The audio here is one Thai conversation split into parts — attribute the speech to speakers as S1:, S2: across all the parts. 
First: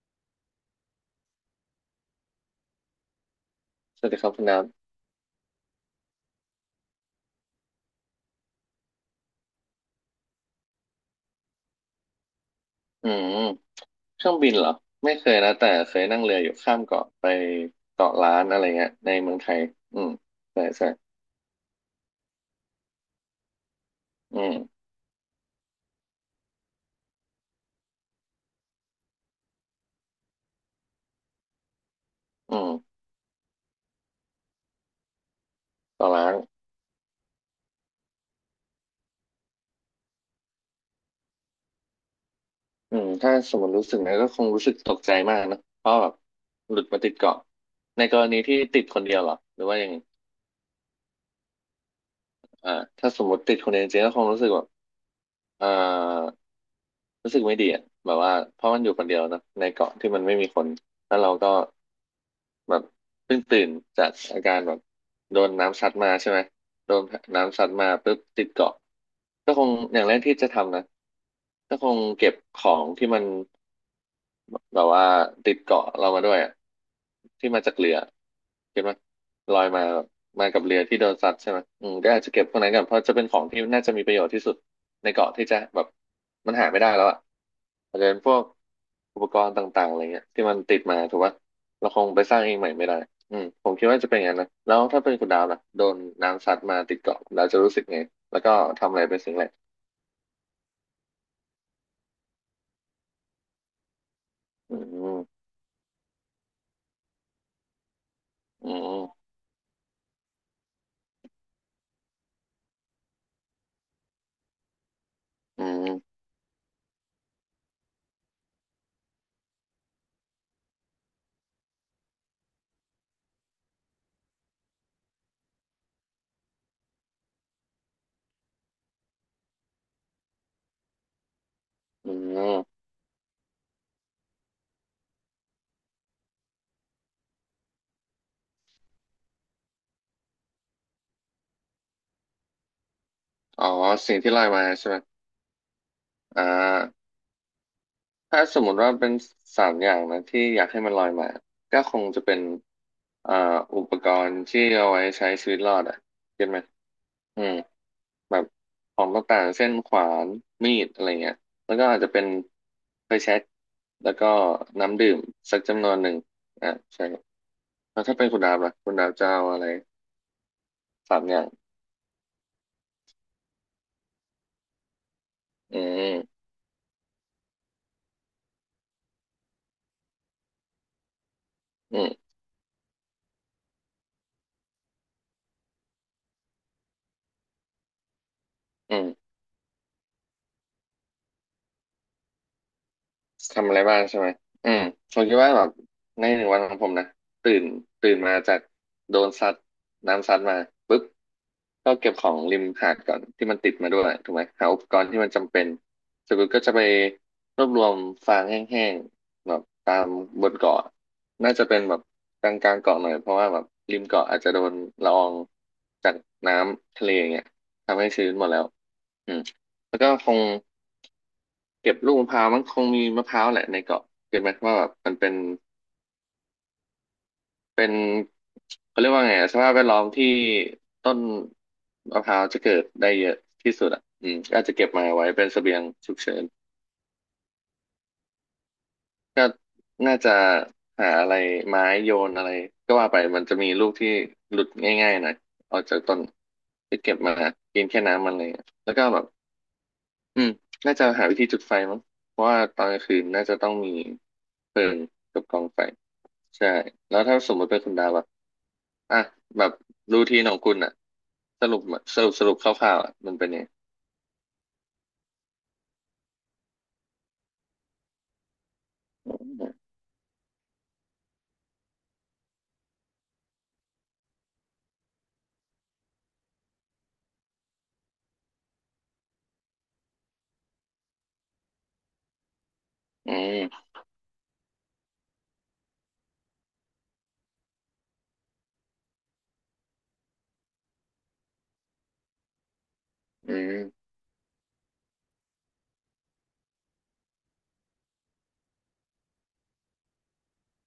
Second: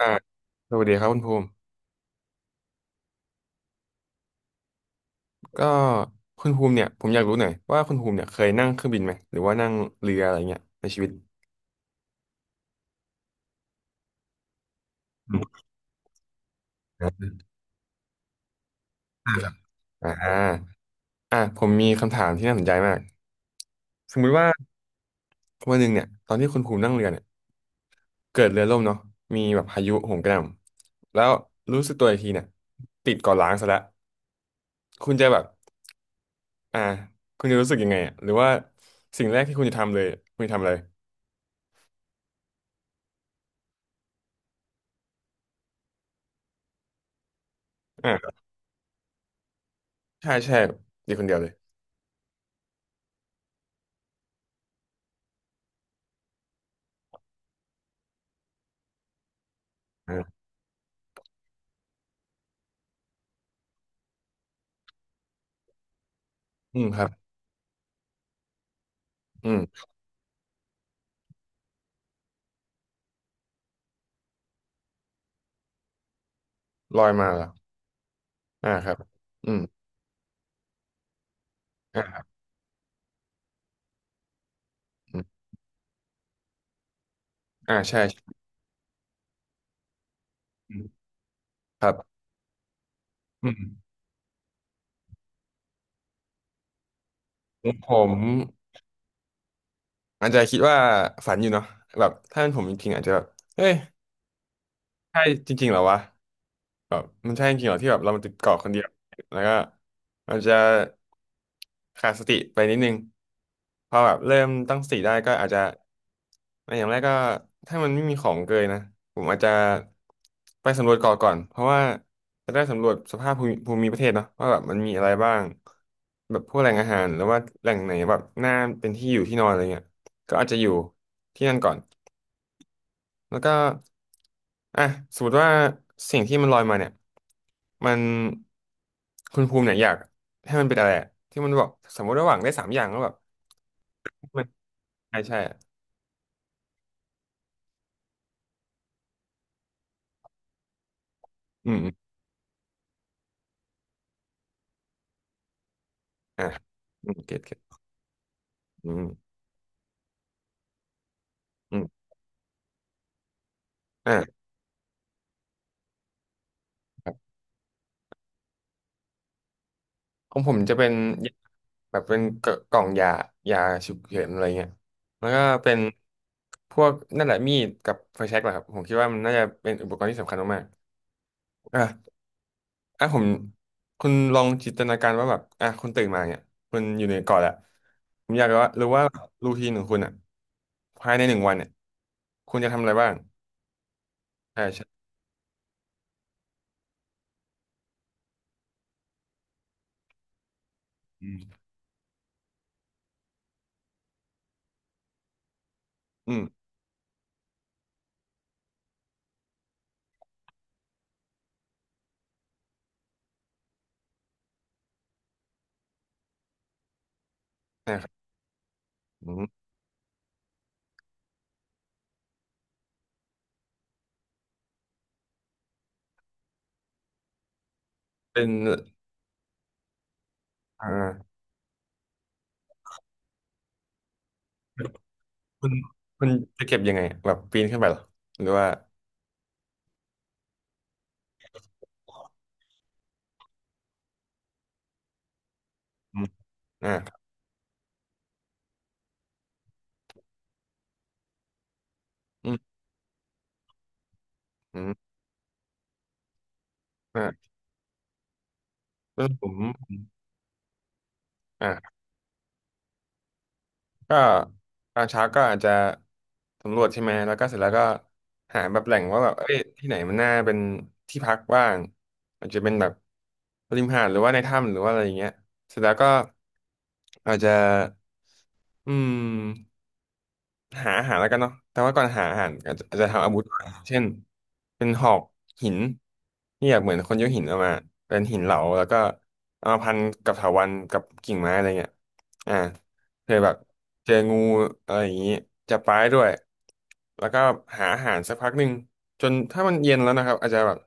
S1: อ่าสวัสดีครับคุณภูมิ
S2: สวัสดีครับคุณน้
S1: ก็คุณภูมิเนี่ยผมอยากรู้หน่อยว่าคุณภูมิเนี่ยเคยนั่งเครื่องบินไหมหรือว่านั่งเรืออะไรเงี้ยในชีวิต
S2: ำมเครื่องบินเหรอไม่เค
S1: อื
S2: ยนะ
S1: ม
S2: แต่เคยนั่งเรืออยู่ข้ามเกาะไป
S1: อ
S2: เกาะล้านอะไรเงี้ยในเมื
S1: ่า
S2: อง
S1: ค
S2: ไท
S1: รับ
S2: ยอื
S1: อ่
S2: มใช่
S1: า
S2: ใช่
S1: อ่าผมมีคำถามที่น่าสนใจมากสมมุติ
S2: อื
S1: ว่า
S2: ม
S1: วันหนึ่งเนี่ยตอนที่คุณภูมินั่งเรือเนี่ยเกิดเรือล่มเนาะมีแบบพายุโหมกระหน่ำแล้วรู้สึกตัวอีกทีเนี่ย
S2: อืม
S1: ติดเกาะล้างซะแล้วคุณจะแบบ
S2: เกาะล้าน
S1: อ่าคุณจะรู้สึกยังไงอ่ะหรือว่าสิ่งแรกที่คุณจะทำเลยคุณจะทำอะไร
S2: อืมถ้าสมมติรู้สึกนะก็คงรู้สึกตกใจมากนะเพราะแบบหลุดมาติดเกาะใน
S1: อ่า
S2: กรณีที่ติดคนเดียวเหรอหรือว่ายังไง
S1: ใช่ใช่อยู่คนเดียวเลย
S2: อ่าถ้าสมมติติดคนเดียวจริงๆก็คงรู้สึกแบบอ่ารู้สึกไม่ดีอ่ะแบบว่าเพราะมันอยู่คนเดียวนะในเกาะที่มันไม่
S1: อ่า
S2: มีคนแล้วเราก็ แบบเพิ่งตื่นจากอาการแบบโดนน้ำซัดมาใช่ไหม
S1: อืม
S2: โด
S1: ค
S2: น
S1: รับ
S2: น้ำซัดมาปุ๊บติดเกาะก็คงอย่างแรกที่จะทำนะก็คงเก็บของที่มันแบบว่าติดเกาะเรามาด้วยอะ
S1: ลอยมาเหรอ
S2: ที่มาจากเรือ
S1: อ่า
S2: เก็บ
S1: ครั
S2: มา
S1: บอื
S2: ล
S1: ม
S2: อยมาแบบมากับเรือที่โดนซัดใช่ไหม
S1: อ่า
S2: ก็
S1: ค
S2: อา
S1: รั
S2: จ
S1: บ
S2: จะเก็บพวกนั้นก่อนเพราะจะเป็นของที่น่าจะมีประโยชน์ที่สุดใน
S1: อืม
S2: เกาะที่จะแบบมันหาไม่ได้แล้วอ่ะ
S1: อ่า
S2: อา
S1: ใช่
S2: จจะเป็นพ
S1: ใช่
S2: วกอุปกรณ์ต่างๆอะไรเงี้ยที่มัน
S1: อื
S2: ติด
S1: ม
S2: มาถูกปะ
S1: ค
S2: เรา
S1: รับ
S2: คงไปสร้างเองใหม่ไม่ได้อืม
S1: อืม
S2: ผมคิดว่าจะเป็นอย่างนั้นนะแล้วถ้าเป็นคุณดาวล่ะโดนน้ำซัดมาติดเกาะแล้วจะ
S1: ผ
S2: รู้สึกไง
S1: ม
S2: แล้วก็ทำอะไรเป็นสิ่งแรก
S1: อาจจะคิดว่าฝันอยู่เนาะแบบถ้าเป็นผมจริงๆอาจจะแบบเฮ้ย
S2: อื
S1: ใช่
S2: ม
S1: จริงๆเหรอวะ แบบมันใช่จริงเหรอที่แบบเรามันติดเกาะค
S2: อื
S1: นเดียว
S2: ม
S1: แล้วก็มันจะขาดสติไปนิดนึงพอแบบเริ่มตั้งสติได้ก็อาจจะ
S2: อืม
S1: อย่างแรกก็ถ้ามันไม่มีของเกยนะผมอาจจะไปสำรวจเกาะก่อนเพราะว่าจะได้สำรวจสภาพภูมิประเทศเนาะว่าแบบมันมีอะไรบ้างแบบพวกแหล่งอาหารหรือว่าแหล่งไหนแบบน่าเป็นที่อยู่ที่นอนอะไรเงี้ยก็อาจจะอยู่ที่นั่นก่อน
S2: อืม
S1: แล้วก็อ่ะสมมติว่าสิ่งที่มันลอยมาเนี่ยมันคุณภูมิเนี่ยอยากให้มันเป็นอะไรอะที่มันบอกสมมติระหว่าหวังได้สามอย่างแล้วแบบ
S2: อ๋อสิ่งที่ล
S1: มั
S2: อ
S1: น
S2: ยมาใช่ไหม
S1: ใช่ใช่อะ
S2: อ่า ถ้าสมมติว่าเป็นสามอย่างนะที่อยากให้มันลอยมา
S1: อืม
S2: ก็
S1: อม
S2: คงจะเป็นอ่าอุปกรณ์ที่เอาไว้ใช้ชีวิตรอดอ่ะ
S1: อ่ะ
S2: เก็ตไหม
S1: อืมเก็ต
S2: อืม
S1: เก็ต
S2: แบบ
S1: อื
S2: ของ
S1: ม
S2: ต่างๆเช่นขวานมีดอะไรเงี้ยแล้ว
S1: อื
S2: ก็
S1: ม
S2: อาจจะเป็นไฟแช็กแล้วก็
S1: อ่ะ
S2: น้ำดื่มสักจำนวนหนึ่งอ่าใช่
S1: ครับ
S2: แล้วถ้าเป็นคุณดาบล่ะคุณดาบจะเอาอะไร
S1: ของผมจะเป็น
S2: สาม
S1: ยา
S2: อย่าง
S1: แบบเป็นกล่องยายาฉุกเฉินอะไรเงี้ยแล้วก็เป็
S2: อื
S1: น
S2: ม
S1: พวกนั่นแหละมีดกับไฟแช็กแหละครับผมคิดว่ามันน่าจะเป็นอุปกรณ์ที่สำคัญมากๆอ่ะ
S2: อืม
S1: อ่ะคุณลองจินตนาการว่าแบบอ่ะคุณตื่นมาเนี่ยคุณอยู่ในเกาะแหละผมอยากรู้ว่า
S2: อืม
S1: รูทีนของคุณอ่ะภายในหนึ่งวันเนี่ยคุณจะทำอะไรบ้าง
S2: ทำอะไรบ้างใช่ไหม
S1: ใช่
S2: อืม
S1: ใช่
S2: ผมคิดว่าแบบในหนึ่งวันของผมนะตื่นตื่นมาจากโดนซัดน้ำซัดมาปุ๊บ
S1: อืม
S2: ก็เก็บของริมหาดก่อนที่มันติดมาด้วยถูกไหมหาอุปกรณ์ที่มันจำเป็นเส
S1: อื
S2: ร็จปุ๊บก็
S1: ม
S2: จะไปรวบรวมฟางแห้งๆแบบตามบนเกาะน่าจะเป็นแบบกลางๆเกาะหน่อยเพราะว่าแบบริมเกาะอาจจะโดนละอองจากน้ำทะเลอย่างเงี้ย
S1: นะ
S2: ทำ
S1: ค
S2: ให้
S1: รับ
S2: ชื้นหมดแล้วอื
S1: อื
S2: ม
S1: ม
S2: แล้วก็คง เก็บลูกมะพร้าวมันคงมีมะพร้าวแหละในเกาะเก็ตไหมว่าแบบมันเป็นเป็น
S1: เป็น
S2: เขาเรียกว่าไงอะสภาพแวดล้อมที่
S1: อ่
S2: ต้น
S1: า
S2: มะพร้าวจะเกิดได้เยอะที่สุดอ่ะก็อาจจะเก็บมาไว้เป็นเส
S1: คุณ
S2: บียงฉุก
S1: คุณ
S2: เฉิน
S1: จะเก็บยังไงแบบปีนขึ้นไปเหรอหรือว่า
S2: ก็น่าจะหาอะไรไม้โยนอะไรก็ว่าไปมันจะมีลูกที่หลุดง่ายๆหน่อยออกจากต้
S1: อื
S2: น
S1: มอ่า
S2: ที่
S1: ค
S2: เก็
S1: รั
S2: บ
S1: บ
S2: มากินแค่น้ำมันอะไรอย่างเลยแล้วก็แบบอืมน่าจะหาวิธีจุดไฟมั้งเพราะ
S1: อืม
S2: ว่าตอนกลางคืนน่าจะต้องมีเพ
S1: อื
S2: ลิง
S1: ม
S2: กับกองไฟ ใช่แล้วถ้า
S1: อ่า
S2: สมมติเป็นคุณดาวอะอ่ะ
S1: เรื่องผม
S2: แบบรูทีนของคุณอะสรุป
S1: อ่า
S2: สรุปคร่าวๆอะมันเป็นยังไง
S1: ก็ตอนเช้าก็อาจจะสำรวจใช่ไหม แล้วก็เสร็จแล้วก็หาแบบแหล่งว่าแบบเอ้ยที่ไหนมันน่าเป็นที่พักบ้างอาจจะเป็นแบบริมหาดหรือว่าในถ้ำหรือว่าอะไรอย่างเงี้ยเสร็จแล้วก็อาจจะอืม หาอาหารแล้วกันเนาะแต่ว่าก่อนหาอาหารอาจจะทำอา
S2: อื
S1: วุธก่อ
S2: ม
S1: นเช่นเป็นหอกหินที่แบบเหมือนคนยกหินออกมาเป็นหินเหลาแล้วก็เอามาพันกับเถาวัลย์กับกิ่งไม้อะไรเงี้ยอ่าเคยแบ
S2: อื
S1: บ
S2: ม
S1: เจองูอะไรอย่างงี้จับปลาได้ด้วยแล้วก็หาอาหารสักพักหนึ่งจนถ้ามันเย็นแล้วนะครับอาจจะแบบ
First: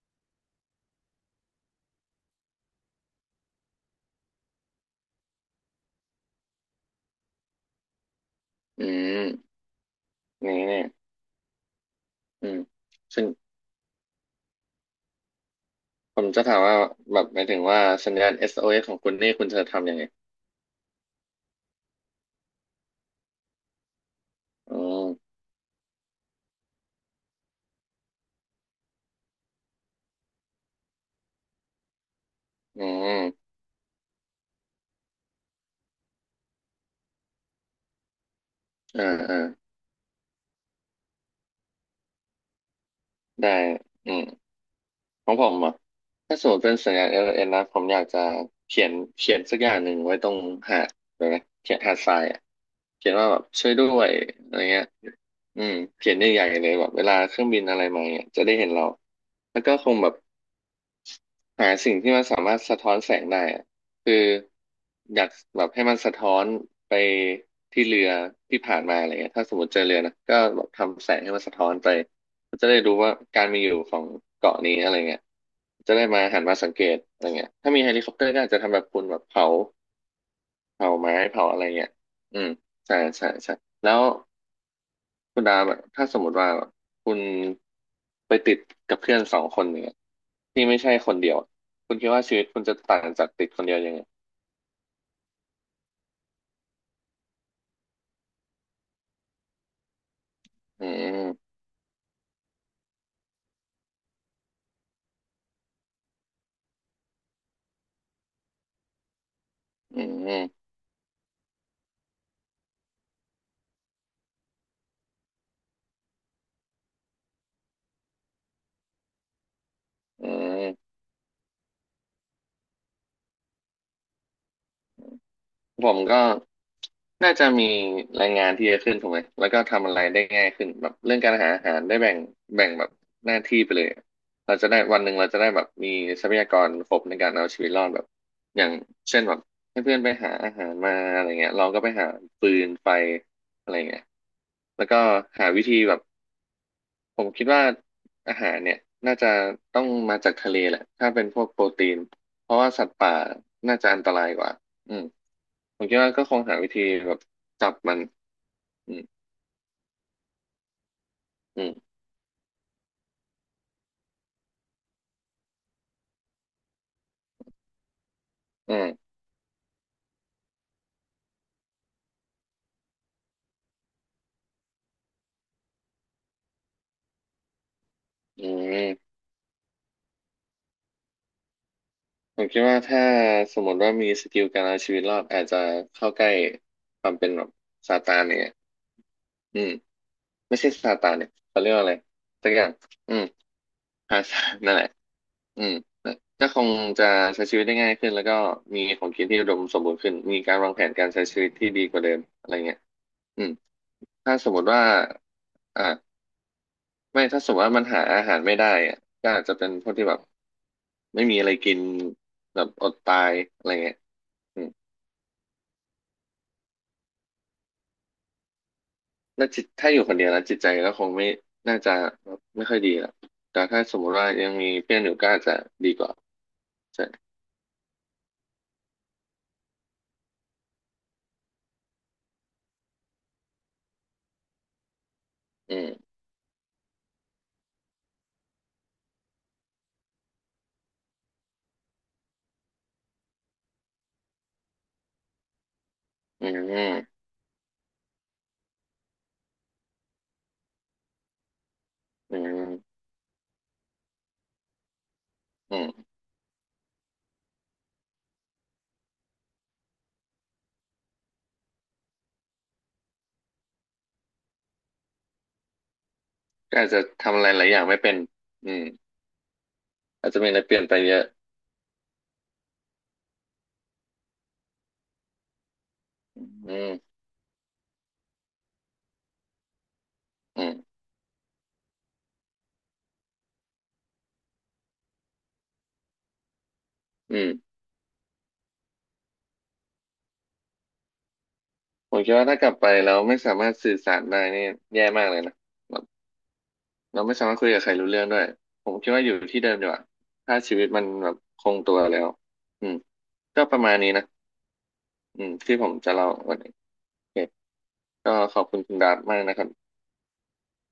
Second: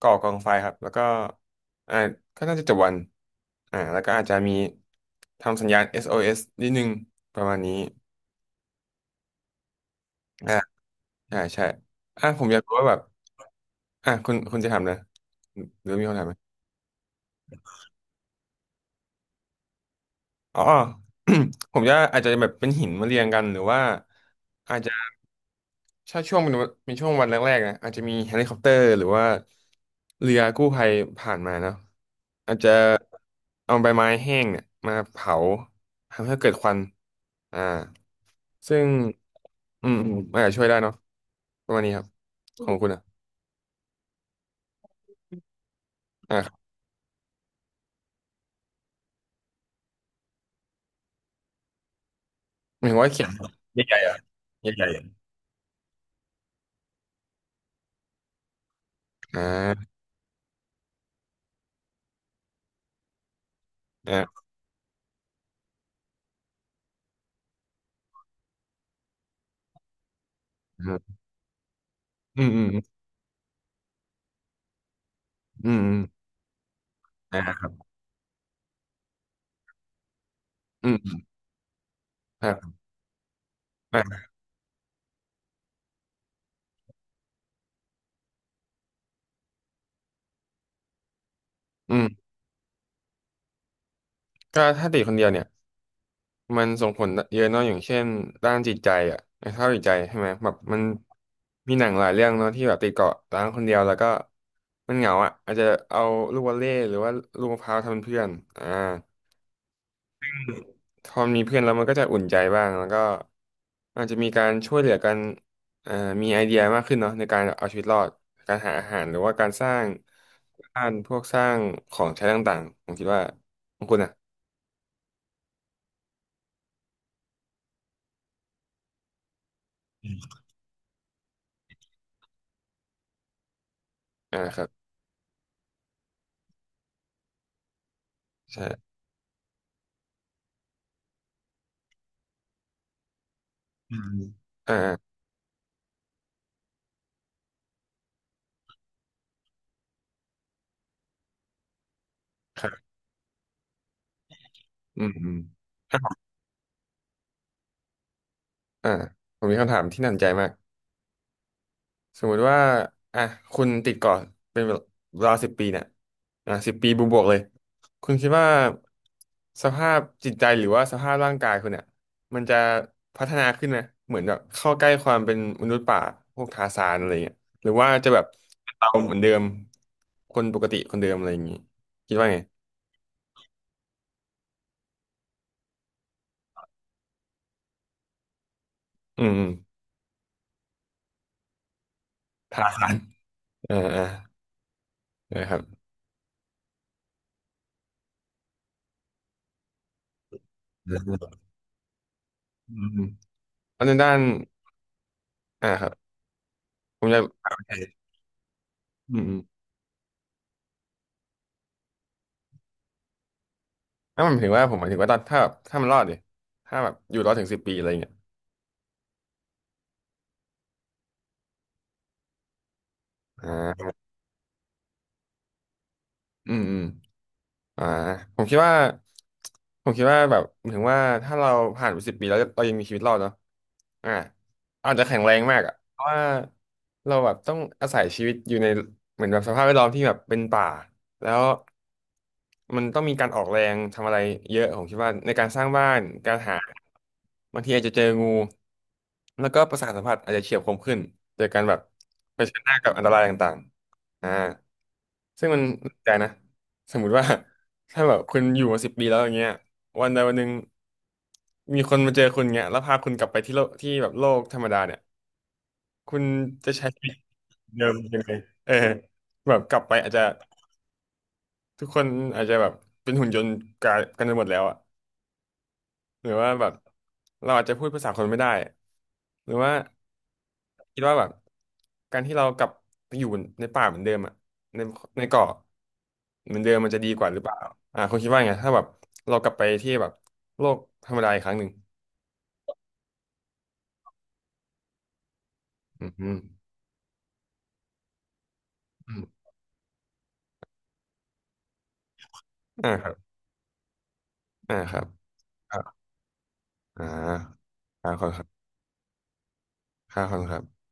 S1: ก่อกองไฟครับแล้วก็อ่าก็น่าจะจบวันอ่าแล้วก็อาจจะมีทำสัญญาณเอสโอเอสนิดนึงประมาณนี้
S2: อืมนี่เนี่ย
S1: อ่าใช่อ่ะผ
S2: อื
S1: มอ
S2: ม
S1: ยากรู้ว่าแบบ
S2: ซึ่ง
S1: อ่ะคุณจะทำนะหรือมีคำ
S2: ผ
S1: ถาม
S2: ม
S1: ไหม
S2: จะถามว่าแบบหมายถึงว่าสัญญาณ SOS ของคุณนี่คุณจะทำยังไง
S1: อ๋อ ผมจะอาจจะแบบเป็นหินมาเรียงกันหรือว่า
S2: อื
S1: อาจจะ
S2: ม
S1: ถ้าช่วงเป็นช่วงวันแรกๆนะอาจจะมีเฮลิคอปเตอร์หรือว่าเรือกู้ภัยผ่านมาเนาะอาจจะ
S2: อืม
S1: เอาใบไม้แห้งเนี่ยมาเผาทำให้เกิดควันอ่าซึ่ง
S2: อ่าอ่า
S1: อืมอืมอาจจะช่วยได้เนาะประมาณนี้ครับของคุณอ่ะ
S2: ได้อืม ของผมอ่ะ
S1: อ่า
S2: ถ้าส
S1: ค
S2: ม
S1: รั
S2: มติ
S1: บ
S2: เป็นสัญญาณ LLN นนะผมอยากจะเขียนสักอย่างหนึ่งไว้ตรงหาดเลยนะเขียนหาดทรายอ่ะ
S1: หมายถึง
S2: เขี
S1: ว่า
S2: ยน
S1: เข็
S2: ว่า
S1: ม
S2: แบบช่วยด้
S1: ใหญ่
S2: ว
S1: ๆ
S2: ย
S1: อ่ะ
S2: อะไร
S1: ให
S2: เงี้ย
S1: ญ่
S2: อืมเขียนใหญ่ๆเลยแบบเวลาเครื่องบินอะไรมาเนี่ยจะได้เห็นเรา
S1: อ่
S2: แล้วก็ค
S1: า
S2: งแบบ หาสิ่งที่มันสามารถสะท้อนแสงได้อะ
S1: อ่
S2: คือ
S1: า
S2: อยากแบบให้มันสะท้อนไปที่เรือที่ผ่านมาอะไรเงี้ยถ้าสมมติเจอเรือนะก็แบบทำแสงให้มันสะท้อนไป
S1: อืม
S2: ก็
S1: อื
S2: จะ
S1: ม
S2: ได้รู้ว่าการมีอยู่ของเกาะนี้อะไรเงี้ย
S1: อืมอื
S2: จะ
S1: ม
S2: ได้มาหันมาสังเกตอะไร
S1: อ่า
S2: เงี้ย
S1: ครั
S2: ถ้า
S1: บ
S2: มีเฮลิคอปเตอร์ก็อาจจะทำแบบคุณแบบเผา
S1: อื
S2: เผาไม้
S1: ม
S2: เผาอะไรเงี้ยอืม
S1: อ่า
S2: ใช่ใช่ใช่แล้ว
S1: อ่า
S2: คุณดาแบบถ้าสมมติว่าคุณไปติดกับเพื่อนสองคนเนี่ยที่ไม่ใช่คนเดียวคุ
S1: อื
S2: ณคิดว่า
S1: ม
S2: ชีวิตคุณจะต่างจากติดคนเดียวยังไง
S1: ก็ถ้าติดคนเดียวเนี่ยมันส่งผลเยอะเนาะอย่างเช่นด้านจิตใจอ่ะสภาพจิตใจใช่ไหมแบบมัน
S2: อืมอืม
S1: มีหนังหลายเรื่องเนาะที่แบบติดเกาะร้างคนเดียวแล้วก็มันเหงาอ่ะอาจจะเอาลูกวอลเลย์หรือว่าลูกมะพร้าวทำเป็นเพื่อนอ่า พอมีเพื่อนแล้วมันก็จะอุ่นใจบ้างแล้วก็อาจจะมีการช่วยเหลือกันเอ่อมีไอเดียมากขึ้นเนาะในการเอาชีวิตรอดการหาอาหารหรือว่าการสร้าง
S2: อื
S1: บ้าน
S2: ม
S1: พวกสร้างของใช้ต่างๆผมคิดว่าของคุณอ่ะ
S2: ผมก็ น่าจะมีรายงานที่เยอะขึ้นถูกไหมแล้วก็ทำอะไรได้ง่ายขึ้นแบบเรื่องการหาอาหารได้แบ่งแบบหน้าที่ไปเลยอะ
S1: อ่า
S2: เรา
S1: ครั
S2: จะ
S1: บ
S2: ได้วันหนึ่งเราจะได้แบบมีทรัพยากรครบในการเอาชีวิตรอดแบบอย่าง
S1: ใช่
S2: เช่นแบบให้เพื่อนไปหาอาหารมาอะไรเงี้ยเราก็ไปหาฟืนไฟอะไร
S1: อื
S2: เงี้ย
S1: มอ่า
S2: แล้วก็
S1: อ่า
S2: หาวิธีแบบ ผมคิดว่าอาหารเนี่ยน่าจะต้องมาจากทะเลแหละถ้าเป็นพวกโปรตีนเพราะ
S1: ค
S2: ว่า
S1: รั
S2: สัต
S1: บ
S2: ว์ป่าน่าจะอันตรายกว่าอื
S1: อื
S2: ม
S1: มอืม
S2: ผมคิดว่าก็คงหาวิธีแบบจับมัน
S1: อ่า
S2: อืม
S1: ผมมีคำถามที่น่าสนใจมาก
S2: อืม
S1: สมมุติว่าอ่ะคุณติดเกาะเป็นเวลาสิบปีเนี่ยอ่ะสิบปีบวกๆเลยคุณคิดว่า
S2: อืม
S1: สภาพจิตใจหรือว่าสภาพร่างกายคุณเนี่ยมันจะพัฒนาขึ้นไหมเหมือนแบบเข้าใกล้ความเป็นมนุษย์ป่าพวกทาร์ซานอะไรเงี้ยหรือว่าจะแบบ
S2: อื
S1: เราเห
S2: ม
S1: มือนเดิมคนปกติคนเดิมอะไรอย่างงี้คิดว่า
S2: ผ
S1: ไง
S2: มคิดว่าถ้าสมมติว่ามีสกิลการเอาชีวิตรอดอาจจะเข้าใกล้ความเป็นแบบซาตานเนี่ย
S1: อืมอืม
S2: อืมไม่ใช่ซาตานเนี่ยเขาเรียกว่าอะไรสักอ
S1: ทา
S2: ย่าง
S1: ร์ซาน
S2: อืม
S1: อ่าอ่า
S2: พาซานนั่นแหละ
S1: นะครั
S2: อืม
S1: บ
S2: ก็คงจะใช้ชีวิตได้ง่ายขึ้นแล้วก็มีของกินที่อุดมสมบูรณ์ขึ้นมีการวางแผ
S1: อื
S2: นการ
S1: ม
S2: ใช้ชีวิตที่ดีกว่าเดิมอะไร
S1: อื
S2: เงี้ย
S1: ม
S2: อืม
S1: แล้วในด้าน
S2: ถ้าสมมติว่า
S1: อ่า
S2: อ่า
S1: ครับผมอยา
S2: ไม่ถ้าส
S1: ก
S2: มมติว่ามันหาอาหารไม่ได้อะ
S1: โอื
S2: ก็
S1: ม
S2: อาจจะเป็นพวกที่แบบไม่มีอะไรกินแบบอดตายอะไรเงี้ย
S1: ถ้ามันถึง
S2: อื
S1: ว่า
S2: ม
S1: ผมหมายถึงว่าตอนถ้าแบบถ้ามันรอดดิถ้าแบบอยู่รอดถึงสิบปีอะไรอย่างเงี้ย
S2: แล้วจิตถ้าอยู่คนเดียวแล้วจิตใจก็คงไม่น่าจะไม่ค่อยดีหรอก
S1: อ่
S2: แต่ถ้า
S1: า
S2: สมมติว่ายังมีเพื่อนอยู่ก็อาจจะดีกว่า
S1: อืมอืม
S2: ใช่
S1: อ่าผมคิดว่าผมคิดว่าแบบถึงว่าถ้าเราผ่านไปสิบปีแล้วเรายังมีชีวิตรอดเนาะอ่าอาจจะแข็งแรงมากอ่ะ
S2: อื
S1: เพราะ
S2: ม
S1: ว่าเราแบบต้องอาศัยชีวิตอยู่ในเหมือนแบบสภาพแวดล้อมที่แบบเป็นป่าแล้วมันต้องมีการออกแรงทำอะไรเยอะผมคิดว่าในการสร้างบ้านการ
S2: อืม
S1: หา
S2: อื
S1: บางทีอาจจะเจองูแล้วก็ประสาทสัมผัสอาจจะเฉียบคมขึ้นเจอการแบบเผชิญหน้ากั
S2: ม
S1: บอันตรายต่างๆอ่าซึ่งมัน
S2: อื
S1: น่าสนใจ
S2: ม
S1: นะ สมมุติว่า ถ้าแบบคุณอยู่มา10 ปีแล้วอย่างเงี้ยวันใดวันหนึ่งมีคนมาเจอคุณเงี้ยแล้วพาคุณกลับไปที่โลกที่แบบโลกธรรมดาเนี่ยคุณจะ
S2: ก็
S1: ใช้
S2: อาจ
S1: ชี
S2: จะ
S1: วิต
S2: ทำอะไรหลายอย่า
S1: เดิ
S2: ง
S1: ม
S2: ไม่เป็น
S1: ยังไงเอ
S2: อื
S1: อ
S2: ม
S1: แบบกลับไปอาจจะ
S2: อาจจะมีอะไรเปลี่ยนไปเยอะ
S1: ทุกคนอาจจะแบบเป็นหุ่นยนต์กันไปหมดแล้วอะ หรือ
S2: อื
S1: ว่าแบบ
S2: ม
S1: เราอาจจะพูดภาษาคนไม่ได้หรือว่า
S2: อืม
S1: คิดว่าแบบการที่เรากลับไปอยู่ในป่าเหมือนเดิมอะในในเกาะเหมือนเดิมมันจะดีกว่าห
S2: อื
S1: รือเปล่า
S2: ม
S1: อ่าคุณคิดว่าไงถ้าแบบเรากลับไปที่แบบโลกธรรมดาอีกครั้งหนึ่ง
S2: ผมคิดว่าถ้ากลับไปแล้วไม่สามารถสื่อสารได้นี่แย่มากเลยนะแบ
S1: อื
S2: บ
S1: มอม
S2: เราไม่สามารถคุยกับใครรู้เรื่องด้วย ผมคิด
S1: อืม
S2: ว่าอยู่ที่เดิมดีกว่าถ้าชีวิตมันแบบคงตัวแล้วอื
S1: อ่า
S2: ม
S1: ครับ
S2: ก็ประมาณนี้นะ
S1: อ่าครับ
S2: อืมที่
S1: อ่า
S2: ผมจะเล่าวันนี้
S1: อ่
S2: โอเค
S1: าครับขอบ
S2: ก็
S1: คุณครับ
S2: ขอบคุณคุณดาร์ตมากนะครับ
S1: ครับขอบคุณครับ